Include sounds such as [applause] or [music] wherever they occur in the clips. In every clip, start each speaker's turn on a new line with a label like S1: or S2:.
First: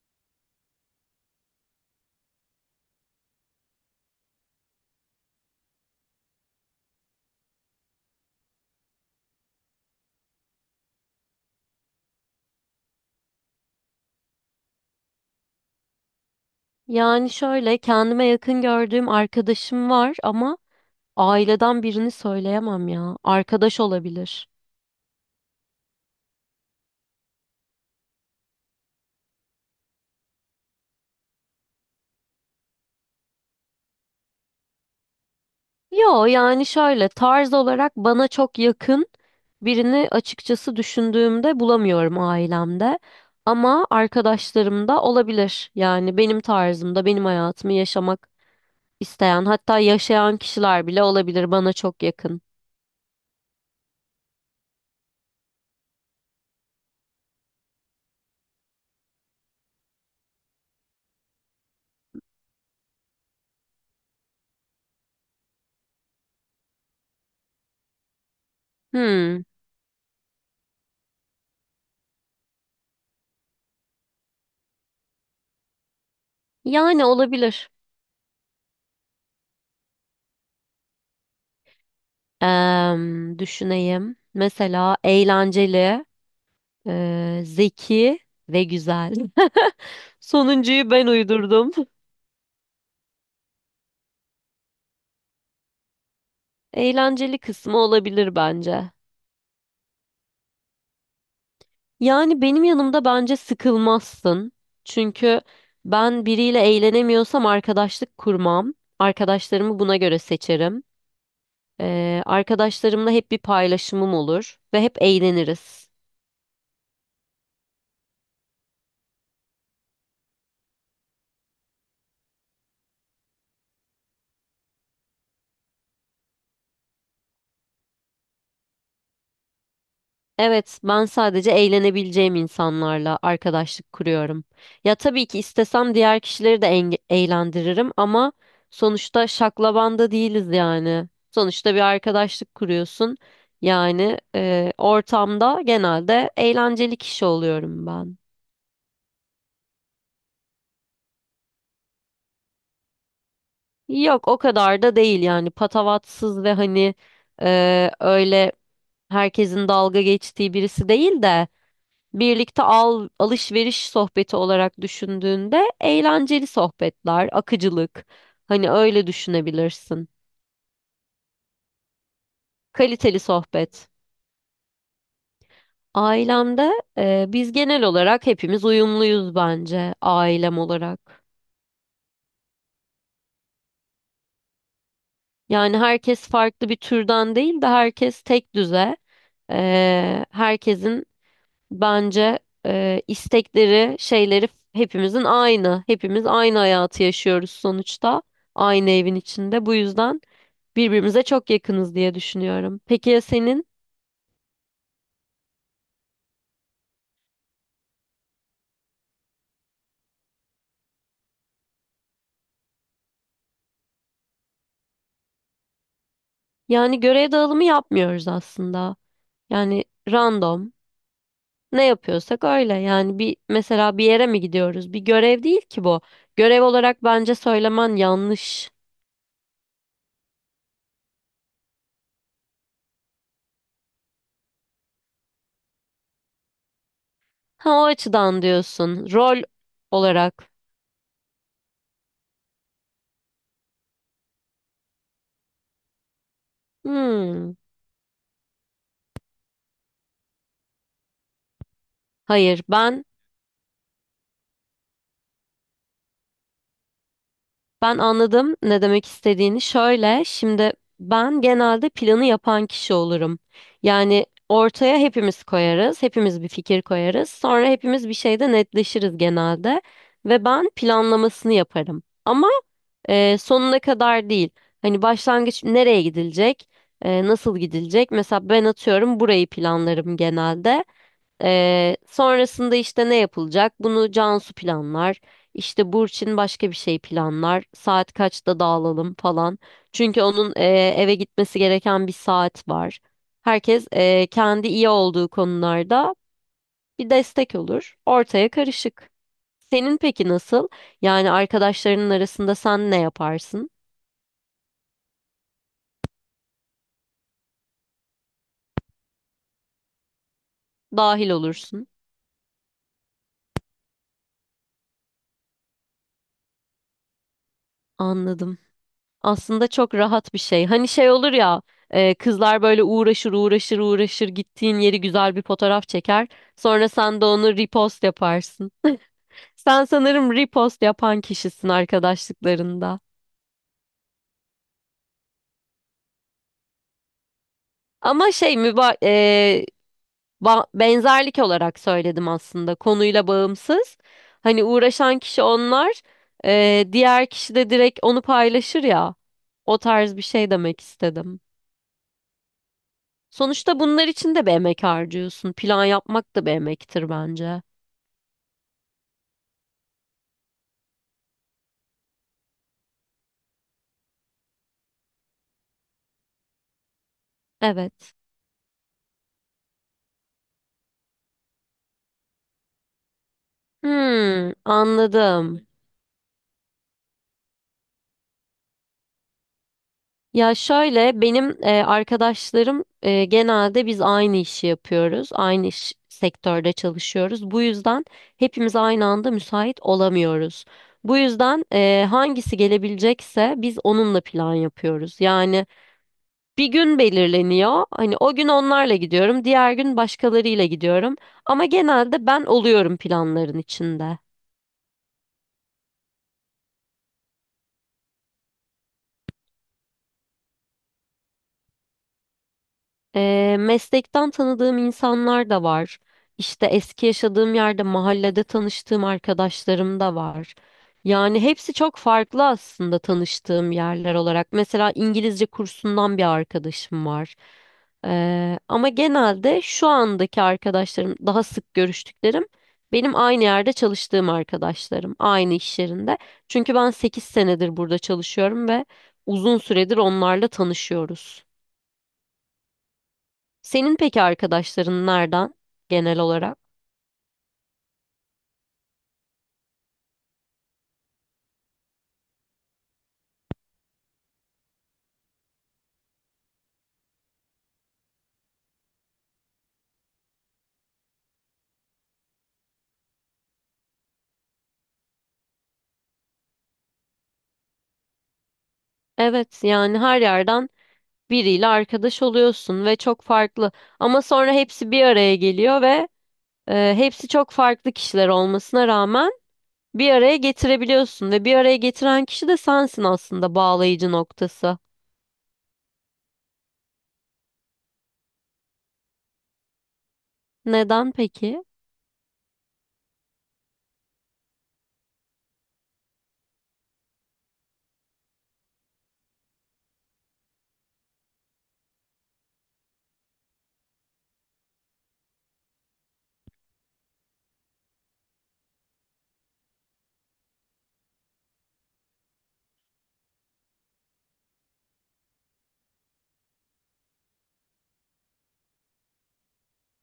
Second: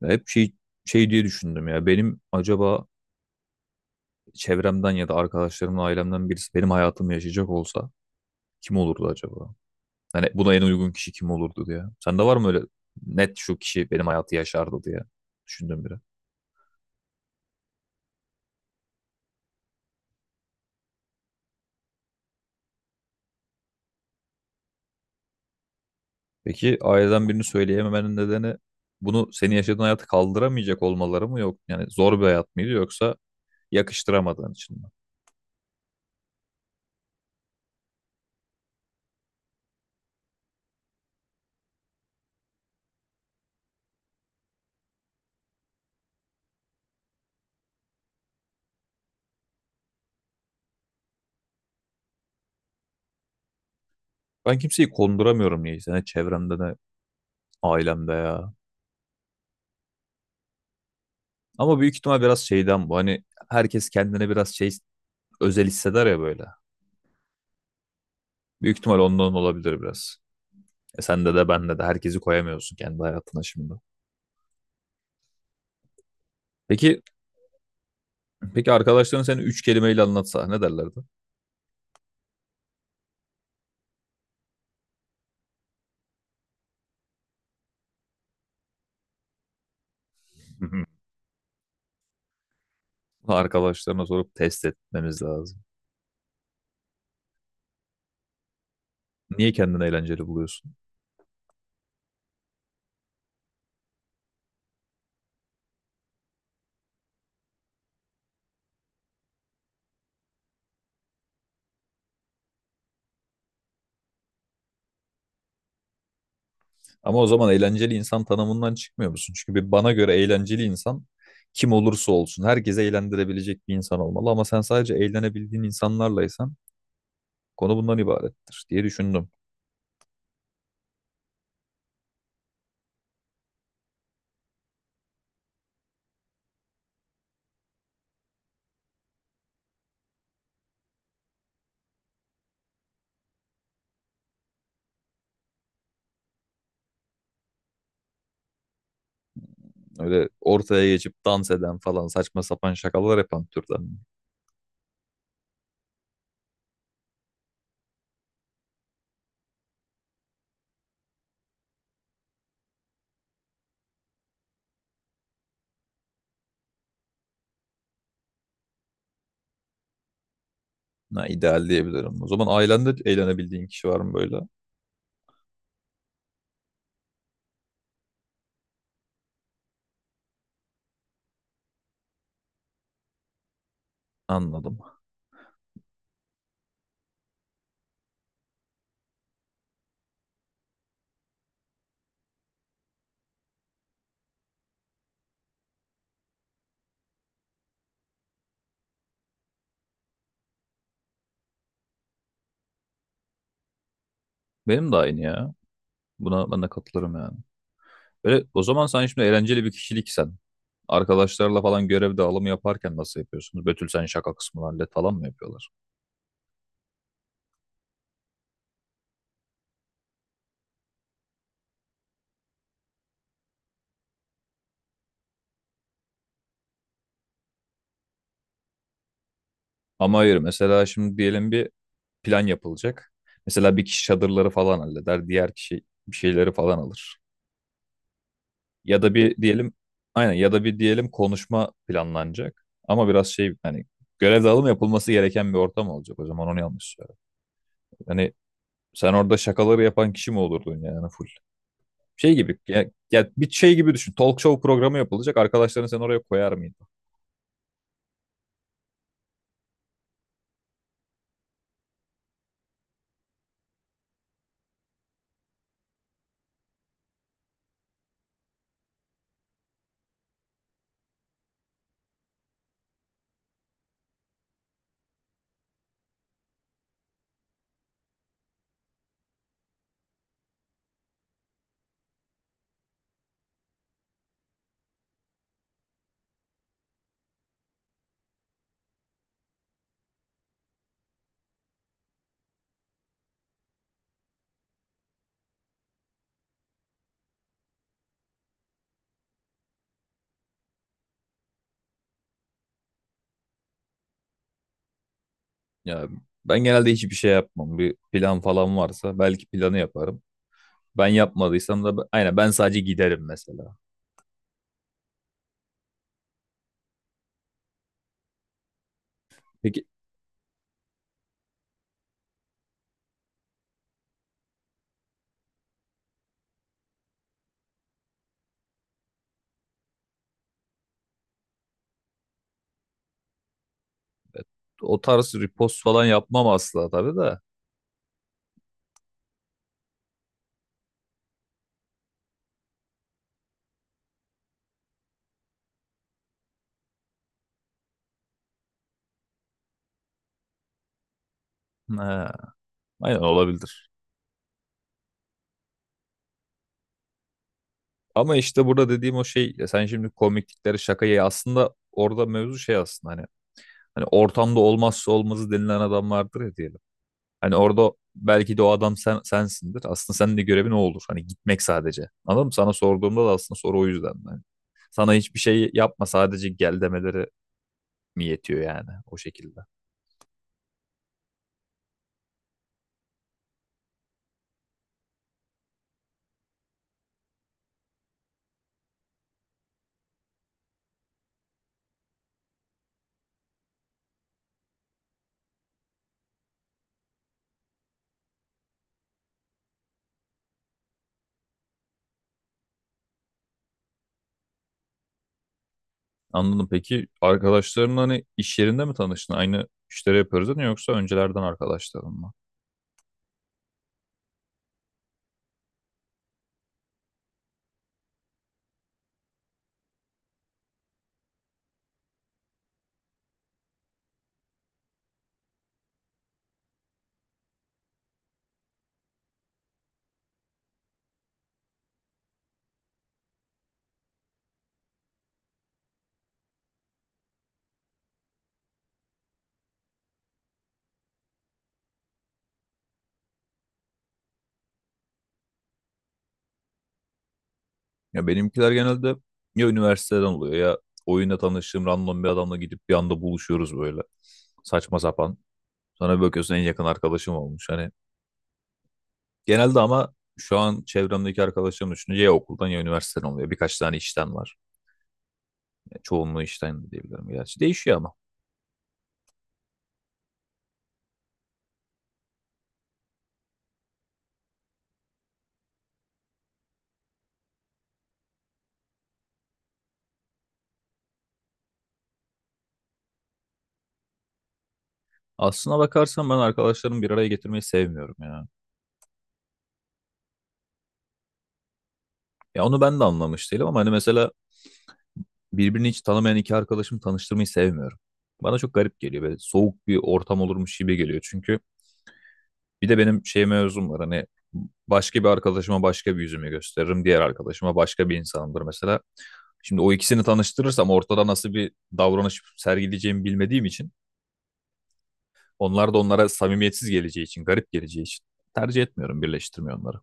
S1: Ya hep şey diye düşündüm ya. Benim acaba çevremden ya da arkadaşlarımdan, ailemden birisi benim hayatımı yaşayacak olsa kim olurdu acaba? Hani buna en uygun kişi kim olurdu diye. Sende var mı öyle net şu kişi benim hayatı yaşardı diye düşündüm biri.
S2: Yani şöyle kendime yakın gördüğüm arkadaşım var ama aileden birini söyleyemem ya. Arkadaş olabilir.
S1: Peki aileden birini söyleyememenin nedeni bunu senin yaşadığın hayatı kaldıramayacak olmaları mı yok? Yani zor bir hayat mıydı yoksa yakıştıramadığın için mi?
S2: Yo yani şöyle tarz olarak bana çok yakın birini açıkçası düşündüğümde bulamıyorum ailemde. Ama arkadaşlarımda olabilir. Yani benim tarzımda benim hayatımı yaşamak isteyen hatta yaşayan kişiler bile olabilir bana çok yakın.
S1: Ben kimseyi konduramıyorum niyeyse. Ne çevremde ne ailemde ya. Ama büyük ihtimal biraz şeyden bu. Hani herkes kendine biraz şey özel hisseder ya böyle. Büyük ihtimal ondan
S2: Hmm,
S1: olabilir biraz. E sende de bende de herkesi koyamıyorsun kendi hayatına şimdi. Peki
S2: yani olabilir.
S1: peki arkadaşların seni üç kelimeyle anlatsa ne derlerdi?
S2: Düşüneyim. Mesela eğlenceli. Zeki ve güzel. [laughs] Sonuncuyu
S1: [laughs]
S2: ben uydurdum.
S1: Arkadaşlarına sorup test etmemiz lazım.
S2: Eğlenceli kısmı olabilir bence.
S1: Niye kendini eğlenceli buluyorsun?
S2: Yani benim yanımda bence sıkılmazsın. Çünkü ben biriyle eğlenemiyorsam arkadaşlık kurmam. Arkadaşlarımı buna göre seçerim. Arkadaşlarımla hep bir paylaşımım olur ve hep eğleniriz.
S1: Ama o zaman eğlenceli insan tanımından çıkmıyor musun? Çünkü bir bana göre eğlenceli insan kim olursa olsun herkese eğlendirebilecek bir insan olmalı. Ama sen sadece eğlenebildiğin insanlarlaysan konu bundan ibarettir diye düşündüm.
S2: Evet, ben sadece eğlenebileceğim insanlarla arkadaşlık kuruyorum. Ya tabii ki istesem diğer kişileri de eğlendiririm ama sonuçta şaklabanda değiliz yani. Sonuçta bir arkadaşlık kuruyorsun. Yani ortamda genelde eğlenceli kişi oluyorum ben.
S1: Öyle ortaya geçip dans eden falan saçma sapan şakalar yapan türden.
S2: Yok o kadar da değil yani patavatsız ve hani öyle herkesin dalga geçtiği birisi değil de alışveriş sohbeti olarak düşündüğünde eğlenceli sohbetler, akıcılık. Hani öyle düşünebilirsin.
S1: Ha, ideal diyebilirim. O zaman ailende
S2: Kaliteli
S1: eğlenebildiğin kişi
S2: sohbet.
S1: var mı böyle?
S2: Ailemde biz genel olarak hepimiz uyumluyuz bence ailem olarak.
S1: Anladım.
S2: Yani herkes farklı bir türden değil de herkes tek düze. E, herkesin Bence e, istekleri, şeyleri hepimizin aynı. Hepimiz aynı hayatı yaşıyoruz sonuçta. Aynı evin içinde. Bu yüzden birbirimize çok yakınız diye düşünüyorum. Peki ya senin?
S1: Benim de aynı ya. Buna ben de katılırım yani. Böyle, o zaman sen şimdi eğlenceli bir kişiliksen. Arkadaşlarla falan görev dağılımı yaparken nasıl yapıyorsunuz? Betül sen şaka kısmını hallet falan mı yapıyorlar?
S2: Yani görev dağılımı yapmıyoruz aslında. Yani random ne yapıyorsak öyle. Yani bir mesela bir yere mi gidiyoruz? Bir görev değil ki bu. Görev olarak bence söylemen yanlış.
S1: Ama hayır mesela şimdi diyelim bir plan yapılacak. Mesela bir kişi çadırları falan halleder, diğer kişi bir şeyleri falan alır.
S2: Ha o açıdan
S1: Ya
S2: diyorsun.
S1: da bir
S2: Rol
S1: diyelim aynen
S2: olarak.
S1: ya da bir diyelim konuşma planlanacak. Ama biraz şey hani görev dağılımı yapılması gereken bir ortam olacak o zaman onu yanlış söylüyorum.
S2: Hmm.
S1: Hani sen orada şakaları yapan kişi mi olurdun yani full? Şey gibi
S2: Hayır
S1: ya,
S2: ben
S1: ya bir şey gibi düşün. Talk show programı yapılacak. Arkadaşlarını sen oraya koyar mıydın?
S2: Ben anladım ne demek istediğini. Şöyle, şimdi ben genelde planı yapan kişi olurum. Yani ortaya hepimiz koyarız, hepimiz bir fikir koyarız. Sonra hepimiz bir şeyde netleşiriz genelde ve ben planlamasını yaparım. Ama sonuna kadar değil. Hani başlangıç nereye gidilecek, nasıl gidilecek? Mesela ben atıyorum burayı planlarım genelde. Sonrasında işte ne yapılacak? Bunu Cansu planlar. İşte Burçin başka bir şey planlar. Saat kaçta dağılalım falan. Çünkü onun eve gitmesi gereken bir saat var. Herkes kendi iyi olduğu konularda bir destek olur. Ortaya karışık. Senin peki nasıl? Yani arkadaşlarının arasında sen ne yaparsın?
S1: Ya ben genelde hiçbir şey yapmam. Bir plan falan varsa belki planı yaparım. Ben
S2: Dahil
S1: yapmadıysam
S2: olursun.
S1: da aynen ben sadece giderim mesela.
S2: Anladım. Aslında
S1: Peki
S2: çok rahat bir şey. Hani şey olur ya, kızlar böyle uğraşır uğraşır uğraşır gittiğin yeri güzel bir fotoğraf çeker. Sonra sen de onu repost yaparsın. Sen sanırım repost yapan kişisin arkadaşlıklarında.
S1: o tarz repost falan yapmam asla tabii de.
S2: Ama benzerlik olarak söyledim aslında konuyla bağımsız. Hani uğraşan kişi onlar, diğer kişi de direkt onu paylaşır ya. O tarz bir şey demek istedim.
S1: Ha, aynen
S2: Sonuçta
S1: olabilir.
S2: bunlar için de bir emek harcıyorsun. Plan yapmak da bir emektir bence.
S1: Ama işte burada dediğim o şey ya sen şimdi komiklikleri şakayı aslında orada mevzu şey aslında hani ortamda olmazsa olmazı denilen adam vardır ya diyelim. Hani orada
S2: Evet.
S1: belki de o adam sen, sensindir. Aslında senin de görevin o olur. Hani gitmek sadece. Anladın mı? Sana sorduğumda da aslında soru o yüzden. Yani
S2: Hmm,
S1: sana hiçbir
S2: anladım.
S1: şey yapma sadece gel demeleri mi yetiyor yani o şekilde.
S2: Ya şöyle benim arkadaşlarım genelde biz aynı işi yapıyoruz. Aynı iş sektörde çalışıyoruz. Bu yüzden hepimiz aynı anda müsait olamıyoruz. Bu yüzden hangisi gelebilecekse biz onunla plan yapıyoruz. Bir gün belirleniyor. Hani o gün onlarla gidiyorum, diğer gün başkalarıyla gidiyorum. Ama genelde ben oluyorum planların içinde.
S1: Anladım. Peki arkadaşların hani iş yerinde mi tanıştın? Aynı işleri yapıyoruz değil mi? Yoksa öncelerden arkadaşların mı?
S2: Meslekten tanıdığım insanlar da var. İşte eski yaşadığım yerde mahallede tanıştığım arkadaşlarım da var. Yani hepsi çok farklı aslında tanıştığım yerler olarak. Mesela İngilizce kursundan bir arkadaşım var. Ama genelde şu andaki arkadaşlarım, daha sık görüştüklerim benim aynı yerde çalıştığım arkadaşlarım, aynı iş yerinde. Çünkü ben 8 senedir burada çalışıyorum ve uzun süredir onlarla tanışıyoruz. Senin peki arkadaşların nereden genel olarak?
S1: Ya benimkiler genelde ya üniversiteden oluyor ya oyunda tanıştığım random bir adamla gidip bir anda buluşuyoruz böyle. Saçma sapan. Sonra bir bakıyorsun en yakın arkadaşım olmuş. Hani genelde ama şu an çevremdeki arkadaşlarım düşününce ya okuldan ya üniversiteden oluyor. Birkaç tane işten var. Yani çoğunluğu işten de diyebilirim gerçi. Değişiyor ama.
S2: Evet yani her yerden biriyle arkadaş oluyorsun ve çok farklı. Ama sonra hepsi bir araya geliyor ve hepsi çok farklı kişiler olmasına rağmen bir araya getirebiliyorsun ve bir araya getiren kişi de sensin aslında bağlayıcı noktası.
S1: Aslına bakarsan ben arkadaşlarımı bir araya getirmeyi sevmiyorum ya.
S2: Neden peki?
S1: Ya onu ben de anlamış değilim ama hani mesela birbirini hiç tanımayan iki arkadaşımı tanıştırmayı sevmiyorum. Bana çok garip geliyor ve soğuk bir ortam olurmuş gibi geliyor. Çünkü bir de benim şey mevzum var hani başka bir arkadaşıma başka bir yüzümü gösteririm. Diğer arkadaşıma başka bir insanımdır mesela. Şimdi o ikisini tanıştırırsam ortada nasıl bir davranış sergileyeceğimi bilmediğim için onlar da onlara samimiyetsiz geleceği için, garip geleceği için tercih etmiyorum, birleştirmiyorum onları.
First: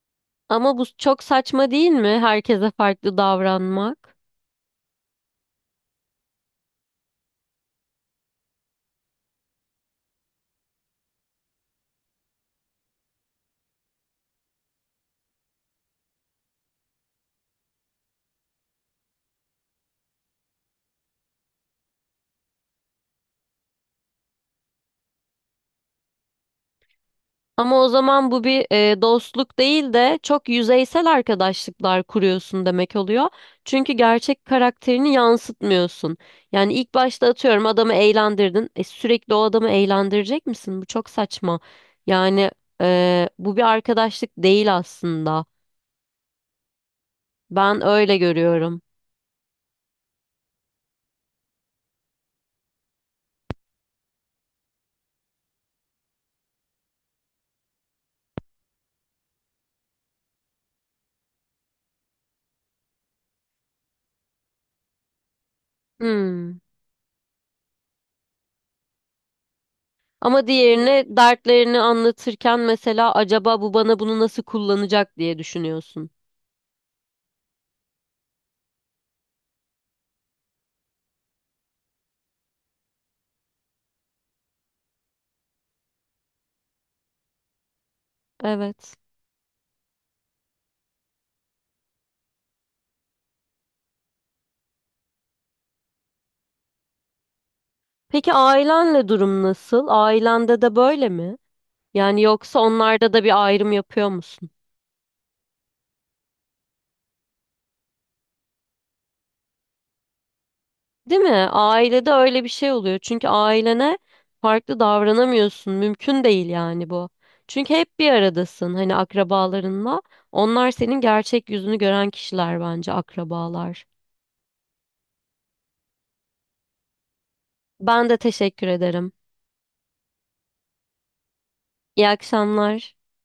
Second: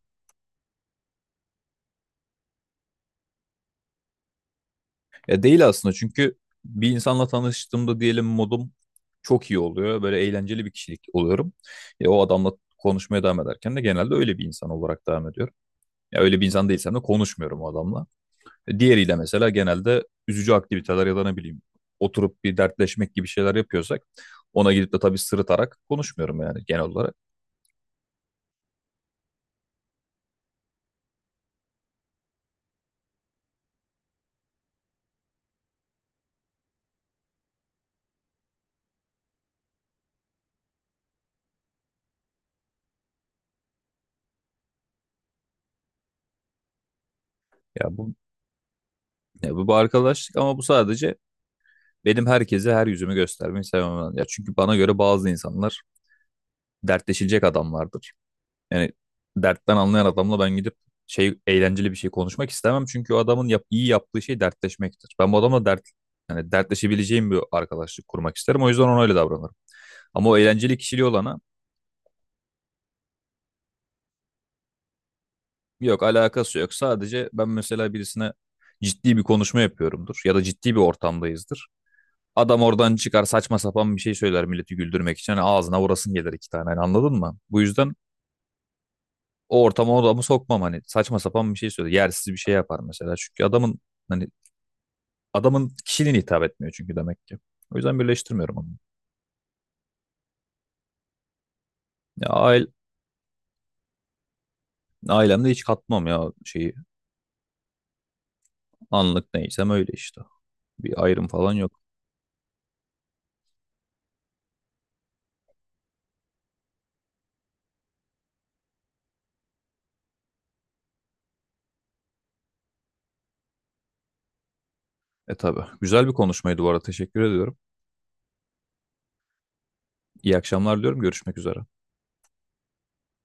S2: Ama bu çok saçma değil mi? Herkese farklı davranmak.
S1: Ya değil aslında çünkü bir insanla tanıştığımda diyelim modum çok iyi oluyor. Böyle eğlenceli bir kişilik oluyorum. Ya o adamla konuşmaya devam ederken de genelde öyle bir insan olarak devam ediyorum. Ya öyle bir insan değilsem de konuşmuyorum o adamla. Diğeriyle mesela genelde üzücü aktiviteler ya da ne bileyim oturup bir dertleşmek gibi şeyler yapıyorsak ona gidip de tabii sırıtarak konuşmuyorum yani genel olarak.
S2: Ama o zaman bu bir dostluk değil de çok yüzeysel arkadaşlıklar kuruyorsun demek oluyor. Çünkü gerçek karakterini yansıtmıyorsun. Yani ilk başta atıyorum adamı eğlendirdin. E, sürekli o adamı eğlendirecek misin? Bu çok saçma. Yani bu bir arkadaşlık değil aslında. Ben
S1: Ya bu
S2: öyle görüyorum.
S1: ya bu bir arkadaşlık ama bu sadece benim herkese her yüzümü göstermeyi sevmem. Ya çünkü bana göre bazı insanlar dertleşilecek adamlardır. Yani dertten anlayan adamla ben gidip şey eğlenceli bir şey konuşmak istemem çünkü o adamın yap, iyi yaptığı şey dertleşmektir. Ben bu adamla dert yani
S2: Hmm.
S1: dertleşebileceğim bir arkadaşlık kurmak isterim. O yüzden ona öyle davranırım. Ama o
S2: Ama
S1: eğlenceli kişiliği
S2: diğerine
S1: olana
S2: dertlerini anlatırken mesela acaba bu bana bunu nasıl kullanacak diye
S1: yok
S2: düşünüyorsun.
S1: alakası yok. Sadece ben mesela birisine ciddi bir konuşma yapıyorumdur ya da ciddi bir ortamdayızdır. Adam oradan çıkar saçma sapan bir şey söyler milleti güldürmek için. Hani ağzına vurasın gelir iki tane hani anladın mı? Bu yüzden
S2: Evet.
S1: o ortama o adamı sokmam hani saçma sapan bir şey söyler. Yersiz bir şey yapar mesela. Çünkü adamın hani adamın kişiliğine hitap etmiyor çünkü demek ki. O yüzden
S2: Peki
S1: birleştirmiyorum onu.
S2: ailenle durum nasıl? Ailende de böyle mi? Yani
S1: Ya
S2: yoksa
S1: aile,
S2: onlarda da bir ayrım yapıyor musun?
S1: ailemde hiç katmam ya şeyi. Anlık neysem öyle işte. Bir
S2: Değil
S1: ayrım
S2: mi?
S1: falan yok.
S2: Ailede öyle bir şey oluyor. Çünkü ailene farklı davranamıyorsun. Mümkün değil yani bu. Çünkü hep bir aradasın hani akrabalarınla. Onlar senin gerçek yüzünü gören kişiler bence akrabalar.
S1: E tabii. Güzel bir konuşmaydı bu arada. Teşekkür ediyorum.
S2: Ben de teşekkür ederim.
S1: İyi akşamlar diyorum. Görüşmek üzere.
S2: İyi akşamlar.